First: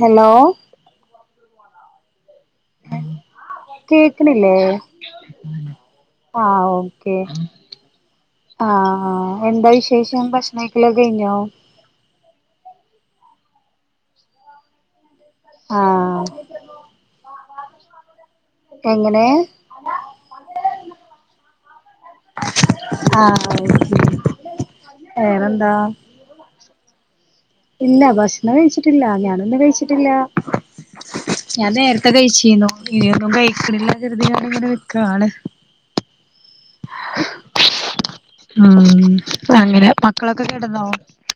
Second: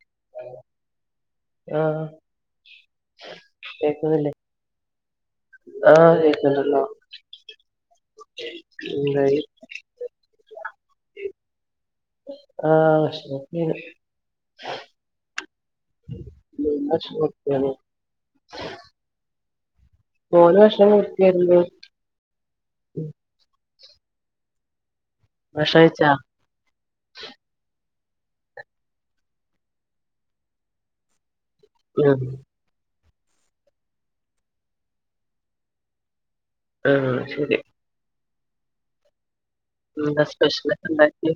Hello ആ ആഹ് കേക്കുന്നില്ലേ കേക്കിണില്ലേ ആഹ് ആഹ് കേക്കുന്നുണ്ടല്ലോ ഓക്കെ ആഹ് എന്തായി എന്താ വിശേഷം ഭക്ഷണം കഴിക്കലൊക്കെ കഴിഞ്ഞോ ആഹ് ഭക്ഷണൊക്കെ കഴി ആഹ് അ ഓക്കെന്ന [inaudible] എങ്ങനെ [unintelligible] ആഹ വേറെന്താ? ഭക്ഷണം കഴിച്ചാ ഇല്ല ഭക്ഷണം കഴിച്ചിട്ടില്ല ഞാനൊന്നും കഴിച്ചിട്ടില്ല ഞാൻ നേരത്തെ ഉം കഴിച്ചിനു ഇനിയൊന്നും കഴിക്കണില്ല കരുതി ഞാനിങ്ങനെ നിക്കാണ് ആഹ ശരി ആഹ അങ്ങനെ എന്താ മക്കളൊക്കെ സ്പെഷ്യലൊക്കെ കെടന്നും ഉണ്ടാക്കിയെ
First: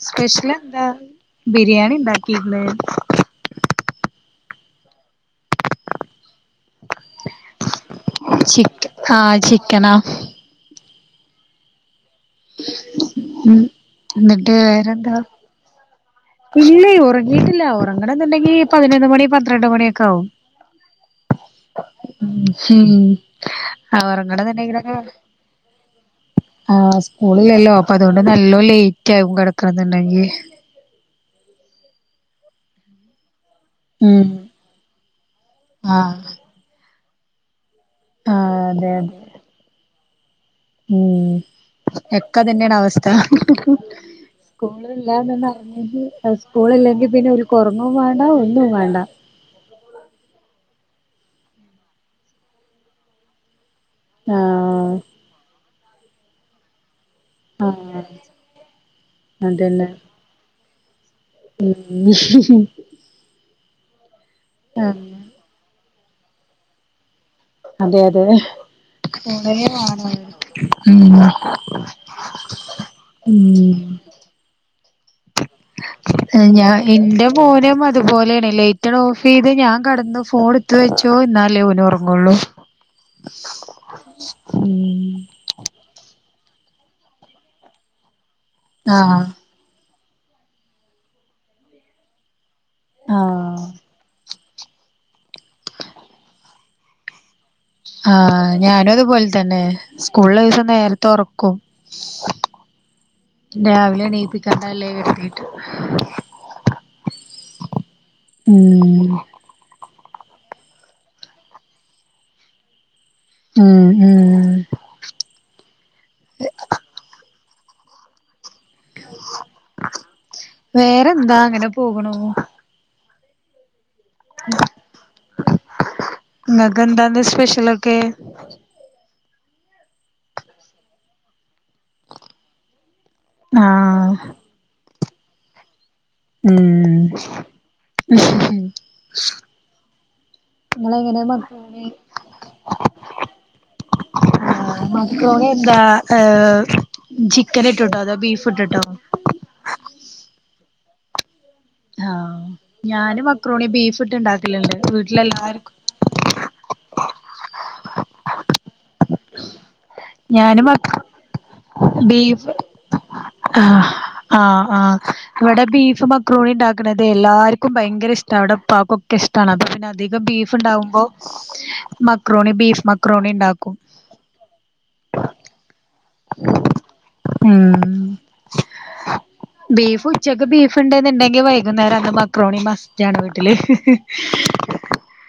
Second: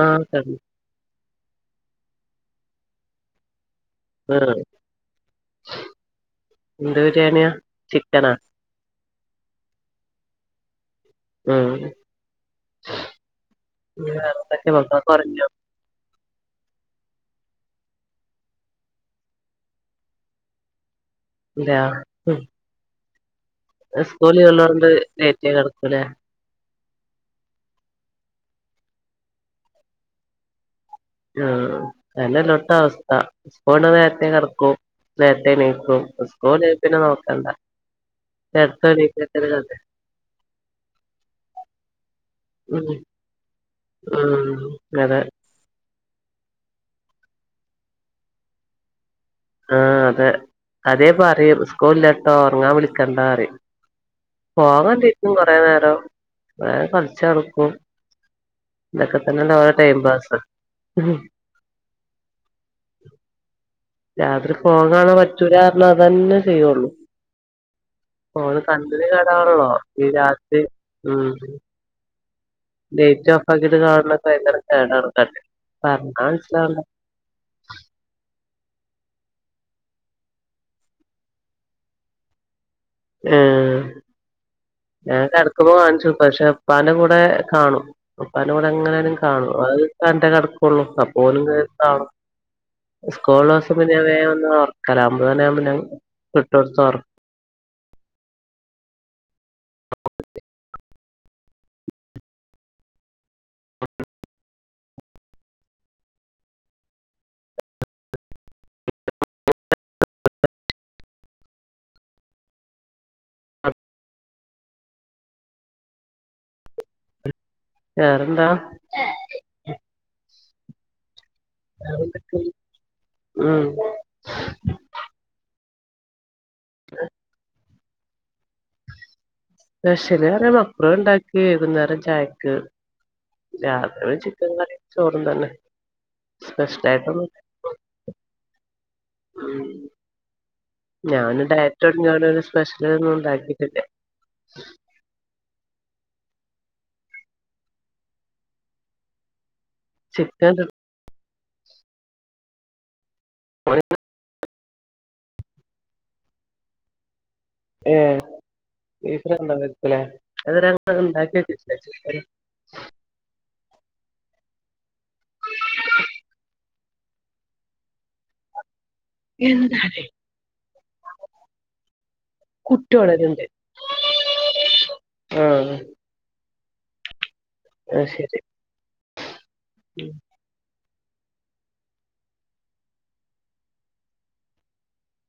ആഹ് സ്പെഷ്യലി കടന്നു എന്താ ബിരിയാണി ണ്ടാ ക്കീര് ന്ന് ആ എന്ത് ബരിയാണിയ ചിക്കനാ ചിക്കൻ ആ ചിക്കനാ ഉം എന്നിട്ട് ഉൊക്കെ വേറെന്താ കുറഞ്ഞ [unintelligible] ഇല്ലേ ഉറങ്ങിയിട്ടില്ല ഉറങ്ങണന്നുണ്ടെങ്കി പതിനൊന്ന് മണി പന്ത്രണ്ട് മണിയൊക്കെ ആകും. ഇതെ [unintelligible] ഹം [unintelligible] സ്‌കൂൾ ലീവാ യോണ്ട് ലേറ്റായി കെടക്കു ലെ ആഹ് സ്കൂളിലല്ലോ അപ്പൊ അതുകൊണ്ട് നല്ലോ ലേറ്റ് ആയി കിടക്കണന്നുണ്ടെങ്കി ആ തല്ല ലൊട്ടാ ആ സ്കൂളണ്ട് നേരത്തെ ഉം കടക്കും നേരത്തെ നീക്കും ആഹ് സ്കൂള് ല്ലേ പിന്നെ നോക്കണ്ട ആഹ് ത്ത ഇക്ക ത [unintelligible] മ് എക്കാ തന്നെയാണ് ഉം അവസ്ഥ ഉം സ്കൂളല്ല അതെ അറിഞ്ഞ [unintelligible] സ്കൂളില്ലെങ്കിൽ പിന്നെ ഒര്കുറങ്ങും വേണ്ട ഒന്നും വേണ്ട. ആഹ അതെ അത്യേ പറയും സ്കൂളിലേട്ടോ ഉറങ്ങാൻ വിളിക്കണ്ട അറി ഫോൺ ആഹ് കണ്ടിര്ക്കും കൊറെ നേരം. [unintelligible] ക്കും ആഹ് ഇതൊക്കെ തന്നെല്ലെ ഓലെ അതന്നെ ടൈം പാസ് ഉം രാത്രി ഫോൺ കാണാൻ പറ്റൂലാർഞ്ഞ അതന്നെ ചെയ്യുള്ളൂ. അതെ അതെ ഓള് കണ്ട്ല് കേടാണല്ലോ. ഈ രാത്രി ഉം ലൈറ്റ് ഓഫ് ആകിട്ട് ഉം കാണ് ണൊക്കെ ഭയങ്കര കേടാണ് തലക്ക്. പർഞ്ഞ ഞാ മനസിലാവു എന്റെ മോനും അതുപോലെയാണ് ലൈറ്റണ്ട് ഓഫെയ്ത് ഞാൻ കടന്ന് ഫോൺ ഇത്ത് വെച്ചോ ഇന്നാലേ ഓനു ഒറങ് കൊള്ളൂ ഏഹ് ഞാൻ കടക്കുമ്പോ കാൺച്ചൊട്ക്കും പക്ഷെ ഉപ്പാന്റെ കൂടെ കാണും. ഉപ്പാന്റെ കൂടെ എങ്ങനാലും ആഹ് കാണും. അത് കണ്ടെ കടക്കൊള്ളു അപ്പോലും കേ കാണും. സ്കൂളോസം പിന്ന ഞാൻ വേ വന്ന് ഒറക്കല അമ്പത് മണിയാവുമ്പം ഞാന് ഇട്ടൊട്ത്ത് ഒർ ആഹ് ഞാനും അതുപോലെ തന്നെ സ്കൂൾള്ള ദിവസം നേര്ത്തെ ഒറക്കും. രാവിലെ എണീപ്പിക് [unintelligible] ഉം ഉം വേറെന്താ? വേറെന്താ അങ്ങനെ പോകണു ഉം ഇങ്ങക് എന്താന്ന സ്പെഷ്യലൊക്കെ? നഷല് പറിയ മക്രുണിണ്ടാക്കി വൈകുന്നേരം ചായയ്‌ക്ക് ആഹ് രാത്രി ചിക്കൻ കറിം ചോറും തന്നെ. സ്പെഷ്യലായിട്ടൊന്നും ഉം ഉം നിങ്ങളെങ്ങനെ ഞാന് മക്കളെ ഡയറ്റൊട്ങ്യോണ്ട് ഒരു സ്പെഷ്യൽ ഒന്നും ഉണ്ടാക്കിട്ടില്ല. ക്രൂണി എന്താ ഏഹ് ചിക്കൻ ഇട്ട്ട്ടോ അതോ ബീഫ് ഇട്ട്ട്ടോ? ചിക്കൻ ഇട്ട് ആഹ് ഞാന് മക്രോണി ബീഫ് ഇട്ട് ഇണ്ടാക്കല്ണ്ട് വീട്ടിലെല്ലാർക്കും ഏഹ് ഞാന് മ [unintelligible] ബീഫ് ആഹ് ആഹ് ആഹ് ഇവിടെ ബീഫ് മക്രോണി ഉണ്ടാക്കണതെ എല്ലാർക്കും ഭയങ്കര ഇഷ്ടവാ. ഇവിടെ ഉപ്പാക്കും ഒക്കെ ഇഷ്ടാണ്. അപ്പ പിന്നെ എന്താണ് അധികം ബീഫ് ഉണ്ടാകുമ്പോ മക്രോണി ബീഫ് കുട്ടി മക്രോണി വളരുണ്ട് ഇണ്ടാക്കും. ആഹ് ഉം അത് ശരി ബീഫ് ഉം. ഉച്ചക്ക് ബീഫ് ഫ്ണ്ട്ന്നുണ്ടങ്കി വൈകുന്നേരം അന്ന് മക്രോണി മസ്റ്റാണ് വീട്ടില്.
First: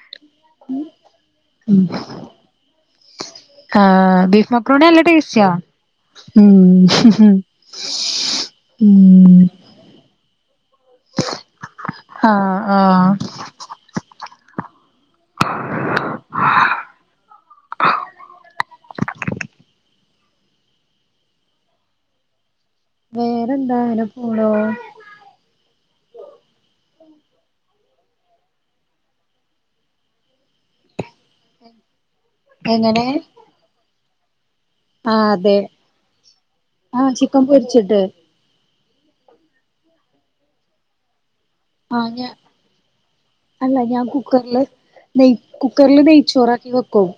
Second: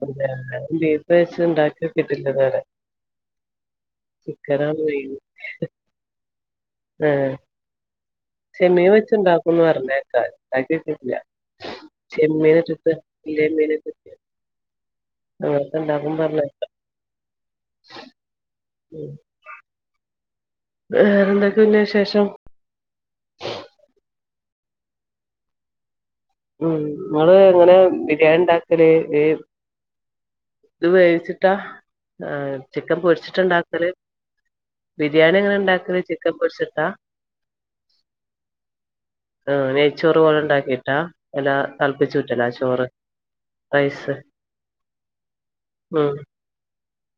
[unintelligible] ബീഫ് വെച്ച് ഇണ്ടാക്കി നോക്കിട്ടില്ല ഇത് വരെ ആഹ് ബീഫ് മക്രോണി നല്ല മെയിൻ ടേസ്റ്റിയാ. ഉം ആഹ് ചെമ്മീൻ വെച്ചു ഉം ഉണ്ടാക്കുന്ന് പറഞ്ഞു കേക്കാം. ഞാൻ [unintelligible] ചെമ്മീൻ ആഹ് ഇട്ടിട്ട് ആഹ് [unintelligible] ഉം വേറെന്തൊക്കെ പിന്നെ വിശേഷം? വേറെന്താ അങ്ങനെ പോണു. ഉം ഇങ്ങള് എങ്ങനെയാ ബിരിയാണിണ്ടാക്കല്? വേവ് ഇത് വേവിച് ട്ട ആഹ് ചിക്കൻ എങ്ങനെ പൊരിച്ചിട്ടുണ്ടാക്കല്? ആഹ് ബിരിയാണി അതെ എങ്ങനെയാ ഇണ്ടാക്കല് ചിക്കൻ പൊരിച്ചിട്ടാ? ആഹ് ചിക്കൻ പൊരിച്ചിട്ട് ആഹ് നെയ്ച്ചോറ് പോലെ ഇണ്ടാക്യക്കാ അലാ ആഹ് തൾപ്പിച്ചു ഞാ ഊറ്റലാ ചോറ്? അല്ല ഞാൻ റൈസ് കുക്കറില് നെയ് കുക്കറില് ഉം നെയ്ച്ചോറാക്കി വെക്കും.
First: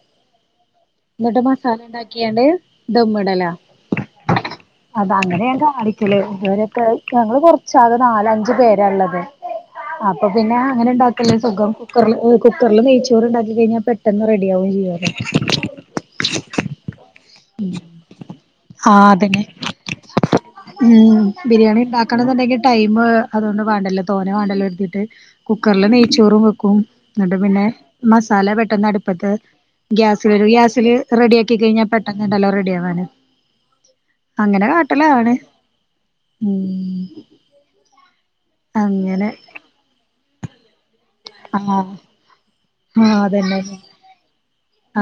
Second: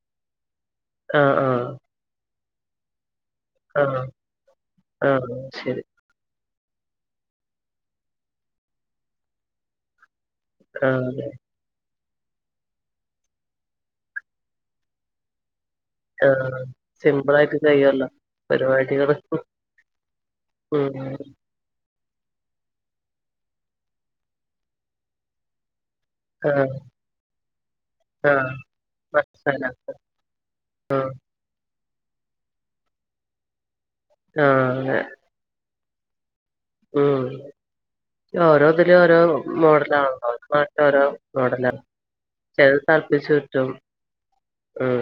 ആ എന്നിട്ട് ആ മസാല ഉണ്ടാക്കിയാണ്ട് ദമ്മിടലാ. ആ ആ അത് അങ്ങനെയാ ശരി ല് ഇവരൊക്ക ഞങ്ങള് കൊർച്ചാകെ നാല് അഞ്ച് പേരാ ഇള്ളത്. അപ്പ പിന്നെ അങ്ങനെ ആ അതെ ഇണ്ടാക്കല്ലെ സുഖം. ക്കറിൽ കുക്കറിൽ നെയ്ച്ചോറ് ഉണ്ടാക്കി കഴിഞ്ഞാൽ പെട്ടെന്ന് റെഡിയാവുകയും ചെയ്യും. ആഹ് സിമ്പിൾ ആയിട്ട് കഴിയുമല്ലോ? ആഹ് പരിപാടികൾക്കും. അതന്നെ ഉം. ബിരിയാണി ഉണ്ടാക്കണന്നു ണ്ടെങ്കിൽ ടൈം അതുകൊണ്ട് വേണ്ടല്ലോ തോനേ വേണ്ടല്ലോ എടുത്തിട്ട് കുക്കറില് നെയ്ച്ചോറും ആ വെക്കും. എന്നിട്ട് പിന്നെ ആ മസാല പെട്ടന്ന് അടുപ്പത്ത് മസാല ഗ്യാസിൽ [unintelligible] ഗ്യാസില് ആ റെഡിയ ആക്കി കഴിഞ്ഞാ പി ണ്ടല്ലോ റെഡി ആവാന് അങ്ങനെ കാട്ടിലാണ്. ഉം ഓരോ ഇതിലും ഓരോ അങ്ങനെ മോഡലാണല്ലോ നാട്ടി ഓരോ മോഡലാ. ആഹ് ചെലര് തളപ്പിച്ചു ഊറ്റും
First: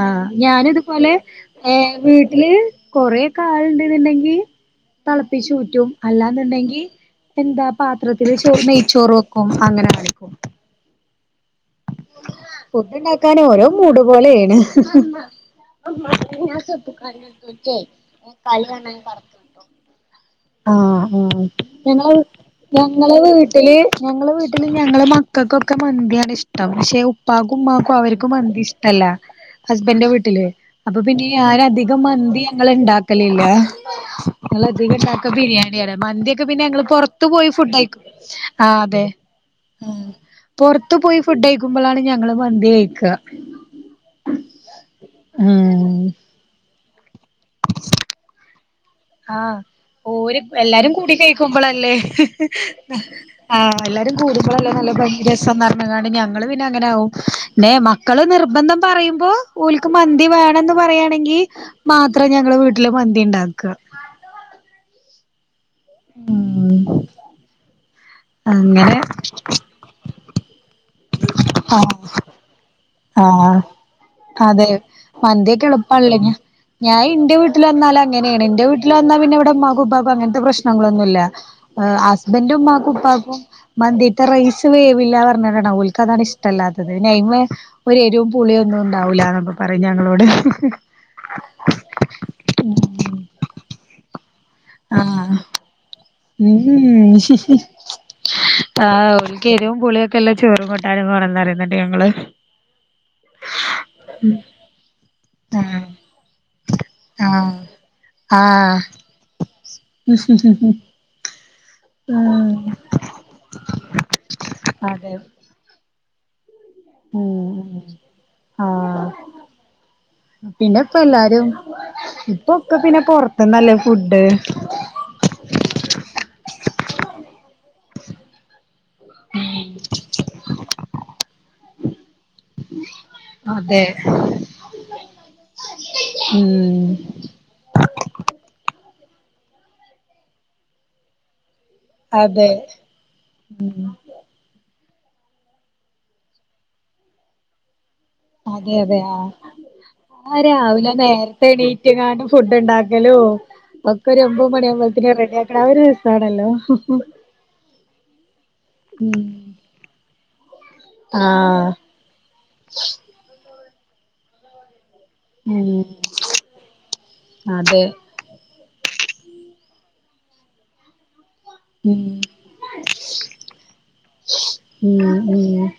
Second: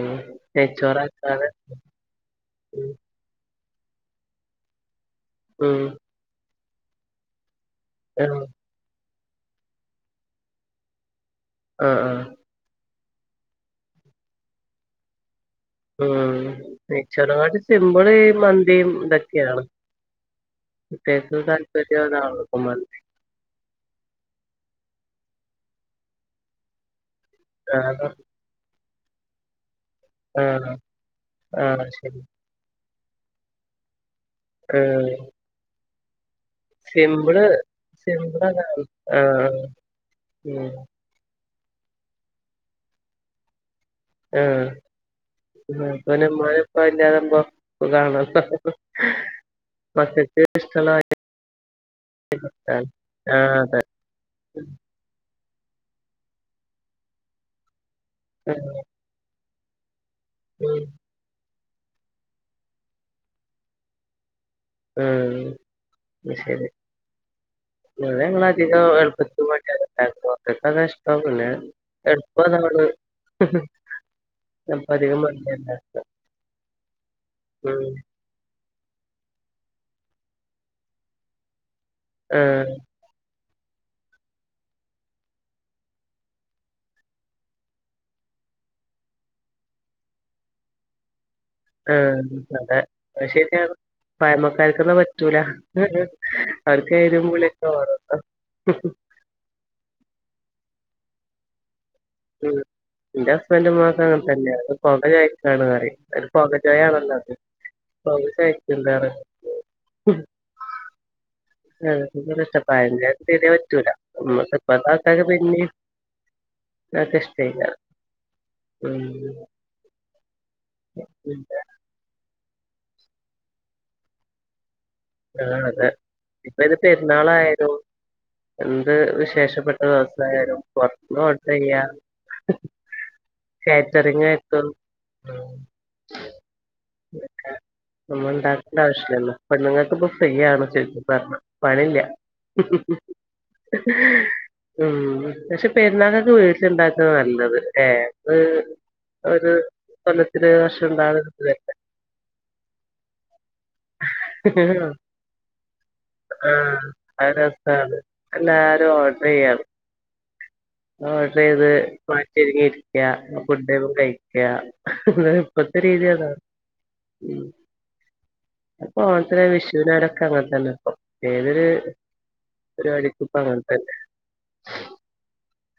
ആ ഞാനിതുപോലെ നെയ്ച്ചോറാക്കാതെ ഏ വീട്ടില് ഉം കൊറേ ആൾ ഉണ്ടന്നുണ്ടെങ്കി തിളപ്പച്ച് ഉം ഊറ്റും. അല്ലാന്നുണ്ടെങ്കി എന്താ ആ പാത്രത്തില് ചോ നെയ്ച്ചോറ് വെക്കും അങ്ങനെകാണിക്കും. ആഹ് ആഹ് ഫുഡ് ഉണ്ടാക്കാൻ ഓരോ മൂട് പോലെയാണ്. ഉം. നെയ്ച്ചോറിനെകാട്ടി സിമ്പിൾ ഈ കളി മന്തിയും കാണാൻ കടക്കും ഇതൊക്കെയാണ്. ആഹ് ആഹ് ഞങ്ങള് ഏറ്റവുംതാല്പര്യവുഅതാണ് മന്തി. [unintelligible] വീട്ടില് ഞങ്ങടെ വീട്ടില് ഞങ്ങക്ക് മക്കക്കൊക്കെ മന്തിയാണ് ഇഷ്ടം പക്ഷെ ഉപ്പാക്കും ആ ഉമ്മാക്കും അവർക് മന്തി ഇഷ്ടമല്ല. ഹസ്ബന്റിന്റെവീട്ട ട്ടില് ആ അപ്പൊ പിന്നെ ഞാൻ ആഹ് അധികം ശരി. മന്തി ഞങ്ങൾ ഉണ്ടാക്കലില്ല. ഞങ്ങള് അധികം ആഹ് ബിരിയാണിയാണ്. മന്തി പിന്നെ ഞങ്ങള് പുറത്തു സിമ്പിള് പ്പോയി ഫുഡ്കഴിക്കും. ആ സിമ്പിളതാണ്. അതെ. ആഹ് ഉം. ഉം പുറത്ത് പോയി ഫുഡ് കഴിക്കുമ്പോളാണ് ഞങ്ങള് മന്തി കഴിക്കുക. ആ [unintelligible] ഉം ഉമ്മാനും ഉപ്പാനും ഇല്ലാതാവുമ്പംകാണാം. ആ ഓര് എല്ലാരും കൂടി കഴിക്കുമ്പോളല്ലേ കാര്യാ ആഹ് ആ അതെ. എല്ലാരും ഉം കൂട്ടുമ്പളല്ലേ നല്ല ഭം രസംന്ന് പറഞ്ഞങ്ങാണ്ട് ഞങ്ങള് പിന്നെ അങ്ങനെ ആകും. പിന്നെ മക്കള് നിർബന്ധം പറയുമ്പോ ഓലക്ക് മന്തി വേണന്ന് ഉം പറയുവാണെങ്കിമാത്രം ഞങ്ങള് വീട്ടില് മന്തി ഉണ്ടാക്കുക. ഉം. അത്ശരി. ഉം ഇവിടെ ഞങ്ങൾ അധികം അങ്ങനെ എളുപ്പത്തേക്ക് മന്തി അതാ ഉണ്ടാക്കുക. മകൾക്ക് അതാ ഇഷ്ടം. പിന്നെ ആഹ് [unintelligible] ആഹ അതെ അപ്പൊ അധികം മന്തിയാ മന്തിയൊക്കെ ഇണ്ടാക്ക. എളുപ്പള്ള ന്നെയാ ഞാൻ ഇന്റെ വീട്ടിൽ ഉം വന്നാലെ അങ്ങനെണ് ഇന്റെ വീട്ടിൽ വന്നാൽ പിന്നെ ഇവടെ ഉമ്മാക്കും ഉപ്പാക്കും അങ്ങനത്തെ പ്രശ്നങ്ങളൊന്നുല്യ ഹസ് ഹസ്ബൻഡും ആഹ് ഉമ്മാക്കും ഉപ്പാക്കും മന്തിത്തെ റൈസ് വേവില്ലറാ ഞ്ഞാണ്ടാണ് ഓൽക്ക് അതാണ് ഇഷ്ടല്യത്തത് നെയിം ഒരു എരിവും പുള്ളിയും ഒന്നും ഉണ്ടാവില്ലന്നൊക്കെ പറയും ഞങ്ങളോട് ആ അതെ അഹ് ശെരിയാണ് പഴമകാർക്കൊന്നും പറ്റൂല ആ അവർക്ക് എരിവും [unintelligible] പുളിയൊക്കെ വേണം. ഇന്ക് എരുവും പുള്ളിയൊക്കെയുള്ള ചോറും കുട്ടാനും വാണെന്ന് പറയുങ്ങട്ട് ഞങ്ങള് ഉം ഇന്റ ഹസ്ബൻ്റ് മാസ അങ്ങൻത്തന്നെണ് [unintelligible] ആണോ ആഹ് അറിം അത് പൊകച്ചോ യണല്ലോത് പൊകചൊയക്ക്ണ്ട് അറിം ഹ് ആഹ് ഇപ്പോ കഷ്ട്ടപ്പാടന്നേ ശര്യാ പറ്റൂല ഉം അതെ ഇപ്പാക്കാക്കാര് പിന്നെ അക്കഷരി ഉം ഉ ആഹ് പിന്നെ ഇപ്പം എല്ലാരും ഇപ്പൊക്കെ പിന്നെ പൊറത്‍ന്നല്ലേ ഫുഡ്‌ ആ അതെ ഇപ്പം അയ്ന് പെരുന്നാളായാലും എന്ത് വിശേഷപ്പെട്ട ദിവസയാലും പൊറത്ത്ന്ന് ഓർഡറെയാ. അതെ കാറ്ററിംഗ് ആയിട്ടു ഉം നമ്മ ഒന്നും ഉണ്ടാക്കേണ്ട ആവശ്യല്യല്ലോ പെണ്ണുങ്ങൾക്ക് ഇപ്പോ ഫ്രീ ആണ് ചുരുകി പറഞ്ഞാ പണില്യ അതെ ഉം പക്ഷെ പെരുന്നാൾകക്ക് വീട്ടിലുണ്ടാക്കുന്നതാ നല്ലത് ലെ അതെ അതെ ആഹ് ഒരു കൊല്ലത്തിൽ ഒരു വർഷം ഇണ്ടാവണതല്ലേ ട്യങ്ങാണ്ടും ഫുഡുണ്ടാക്കലോ ഒക്കെരുമ്പോ ഒരു മണിയാവുമ്പത്തേക്ക് റെഡി ആക്ണെ ആ ഒരു രസാണല്ലോ ആഹ് അത് രസാണ് എല്ലാരും ഉ [unintelligible] ഇരിക്ക ഫുഡ്‌ കഴിക്ക ന്നാലും ഇപ്പത്തെ ഉം രീതി അതാ ഉം അതെ പ്പൊ ഓണത്തിനായാലും വിഷുവിനായാലൊക്കെ അങ്ങൻ തന്നെ ഇപ്പൊ ഏതൊര് ഉം പരിവാടിക്കും ഇപ്പോ അങ്ങൻതന്നെ ഉം ഉം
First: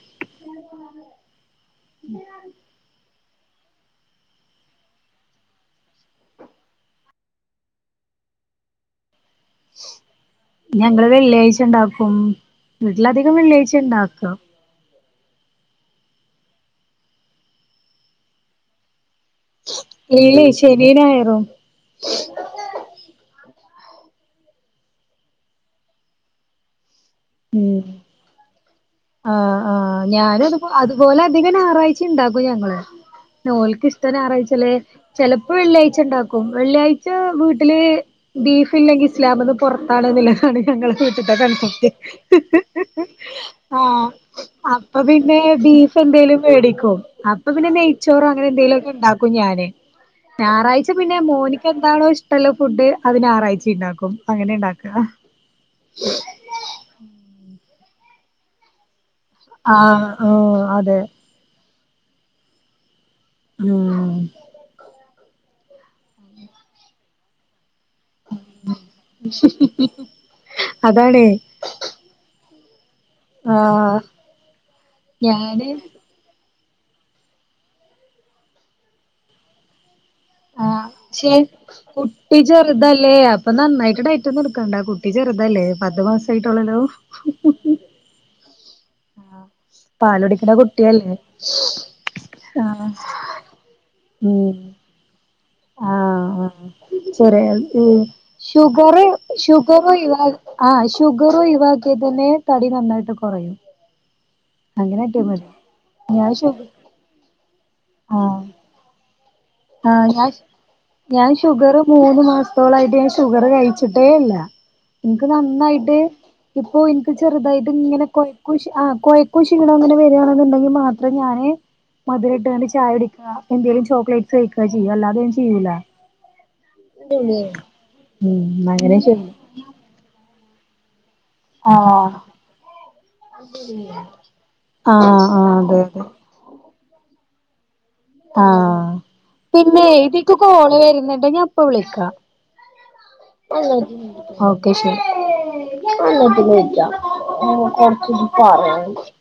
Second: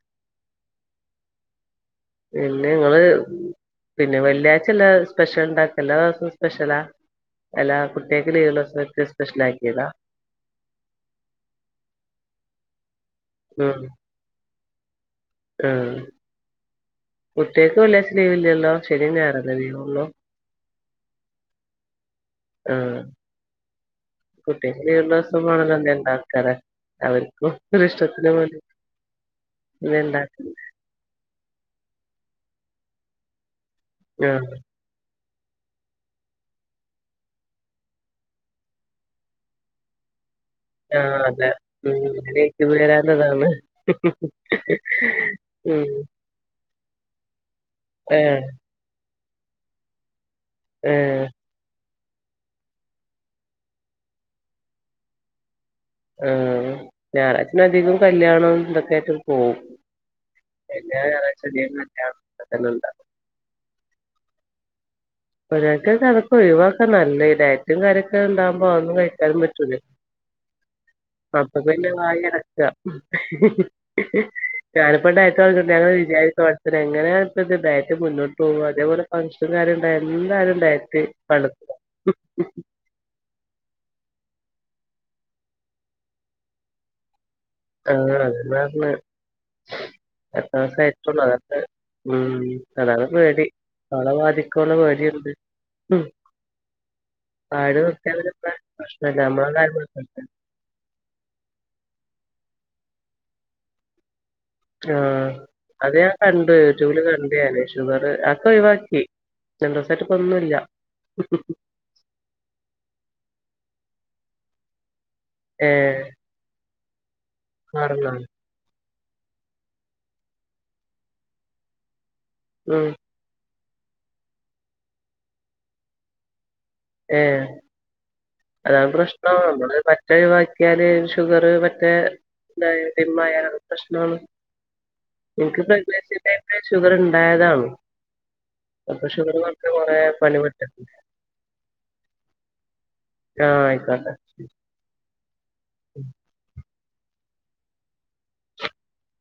പിന്നെ ങ്ങള് പിന്നെ വെള്ളിയാഴ്ച എല്ലാ സ്പെഷ്യൽ ഇണ്ടാക്ക. എല്ലാ ദിവസും സ്പെഷ്യലാ? എല്ലാ കുട്ട്യേക്ക് ലീവുള്ള [unintelligible] സ്പെഷ്യൽ ആയി. ഞങ്ങള് വെള്ളിയാഴ്ച ണ്ടാക്കും വീട്ട്ലധികം ഉം വെള്ളിയാഴ്ച ണ്ടാക്കാ. ആഹ് കുട്ട്യേക്ക് വെള്ളിയാഴ്ച ലീവില്ലല്ലോ ശെനി, ഞായറാ ഇല്ലേ ശെനി, ഞായറും ആഹ് കുട്ട്യേക്ക് ലീവുള്ള വസം വേണല്ലോ ന്തെ ഇണ്ടാക്കല്ലേ അവർ ഉം മൂപ്പരിഷ്ടത്തിന് മതി ആഹ് ആഹ് ഇത്ണ്ടാക്കല് ഞാനത് അതുപോലെ അധിക ഞായറാഴ്ചയും ഇണ്ടാക്കും ഞങ്ങള്. ഓൽക്ക് ഇഷ്ടം ആഹ് ഞായറാഴ്ചല്ലേ. ചെലപ്പോ വെള്ളിയാഴ്ച ഇണ്ടാക്കും വെള്ളിയാഴ്ച വീട്ട്ല് ബീഫ് ഇല്ലെങ്കിൽ ഇസ്ലാമ്ന്ന് പൊറത്താണ്ന്നുളളതാണ് ഞങ്ങളെ ആഹ് വീട്ട്ത്തെ അതെ കൺസെപ്റ്റ് ഉം ഇങ്ങനേയ്ക്കും വരാന്നതാണ് ആഹ് അപ്പൊ പിന്നെ ഉം ബീഫ് എന്തേലും മേടിക്കും. അപ്പൊ പിന്നെ നെയ്‌ച്ചോറോ ഏഹ് അങ്ങനെന്തെകിലൊക്കെ ഇണ്ടാക്കും ഞാന്. ഞാറാഴ്ച പിന്നെ ഏഹ് മോന്ക് എന്താണോ ഇഷ് ള്ളാ ഫുഡ് അത് ഞായറാഴ്ച്ചിം ഇണ്ടാക്കും അങ്ങനെ ഇണ്ടാക്ക. ആഹ് ഞാറാഴ്ചന്നെ അധികം കല്യണതൊക്കെയായിട്ട് ആഹ് ഹ് അതെ [inaudible] [unintelligible] ഉം ഒരു വട്ടം നമുക്ക് ഒഴിവാക്കാ നല്ലേ ഡയറ്റും കാര്യങ്ങ കുട്ട്യൾ ണ്ടാവുമ്പോ അതൊന്നും കഴിക്കാനും പറ്റൂലേ. അതാണേ അപ്പോ പിന്നെ വായിങ്ങനെ അട്ച്ച ആഹ് ഞാനിപ്പ ഡയറ്റ് ഞാന് [unintelligible] ത് എങ്ങനെപ്പോ ഇത് ഡയറ്റ് മുന്നോട്ടു പോവാ ഇതേപോലെ ഫംഗ്ഷൻ കാര്യ എൻന്താ ആഹ് ചെ കുട്ടി ചെർതല്ലേ അപ്പൊ നന്നായിട്ട് ഡയറ്റൊന്നും എടുക്കണ്ട കുട്ടി ചെർതല്ലേ. പത്ത് മാസ ആയിട്ടുള്ളേലോ? [inaudible] [unintelligible] പത്ത് പാലുടിക്ക്ണ കുട്ടിയല്ലേ? മാസായിട്ടുള്ളൂ അതൊക്കെ ഉം ആഹ് അതാണ് പേടി ഓളെ ഉം ബാധിക്കോള്ള പേടിണ്ട്. ആഹ് ചെറിയ ആട് ഷു നിർത്തിയാ പിന്നെ പ്ര ഷുഗറ് പ്രശ്നല്ല നമ്മളെ കാര്യം നോക്കണ്ടേ ഷുഗറൊയിവാ ആഹ് ഷുഗറൊയിവാക്കിയത്തന്നെ തടി നന്നായിട്ട് കൊറയും. ആഹ് അത് ഞാൻ കണ്ട് ജൂല് കണ്ട് ഞാൻ ഷുഗറ് ആഹ് അത്ര ഒഴിവാക്കി. രണ്ടു ദിവസായിട്ട് ആഹ് ഇപ്പൊ ഞാൻ ഒന്നുല്ല ഞാൻ ഷുഗറ് മൂന്ന് മാസ് ആയിട്ട് ഷുഗറ് കഴിച്ചിട്ടേയില്ല ഇൻക്ക് നന്നായിട്ട് ഏഹ് ഇപ്പോ ഇ ചെറുതായിട്ടിങ്ങനെ കൊ മാറുന്നാണ് ആഹ് കൊയക്കും ഷീണോ ങ്ങനെ വരാണെന്നുണ്ടെങ്കി മാത്രേ ഞാന് മധുരട്ട് ഞാൻ ഉം ചായ കുടിക്കാ എന്തേലും ചോക്ലേറ്റ്സ് കഴിക്കാ ചെയ്യാ അല്ലാതെ ഞ ചെയ്യൂല. ഏഹ് അതാണ് [unintelligible] [unintelligible] ഒഴിവാക്കിയാല് ഷുഗർ മറ്റേ ആഹ് ഡിമ്മയാലാണ് പ്രശ്നം ആഹ് ആഹ് ഇൻക്ക് അതെ അതെ പ്രഗ്നൻറ്റ്ന്നെ ഷുഗർണ്ടായതാണ്. ആഹ് പിന്നെ ഇതിക്ക് പണി കോള് പെട്ടിട്ടുണ്ട് വരുന്ന്ണ്ട് ഞാ പ്പ വിളിക്കാ. ആ ആയിക്കോട്ടെ ഒക്കെ ശെരി [unintelligible]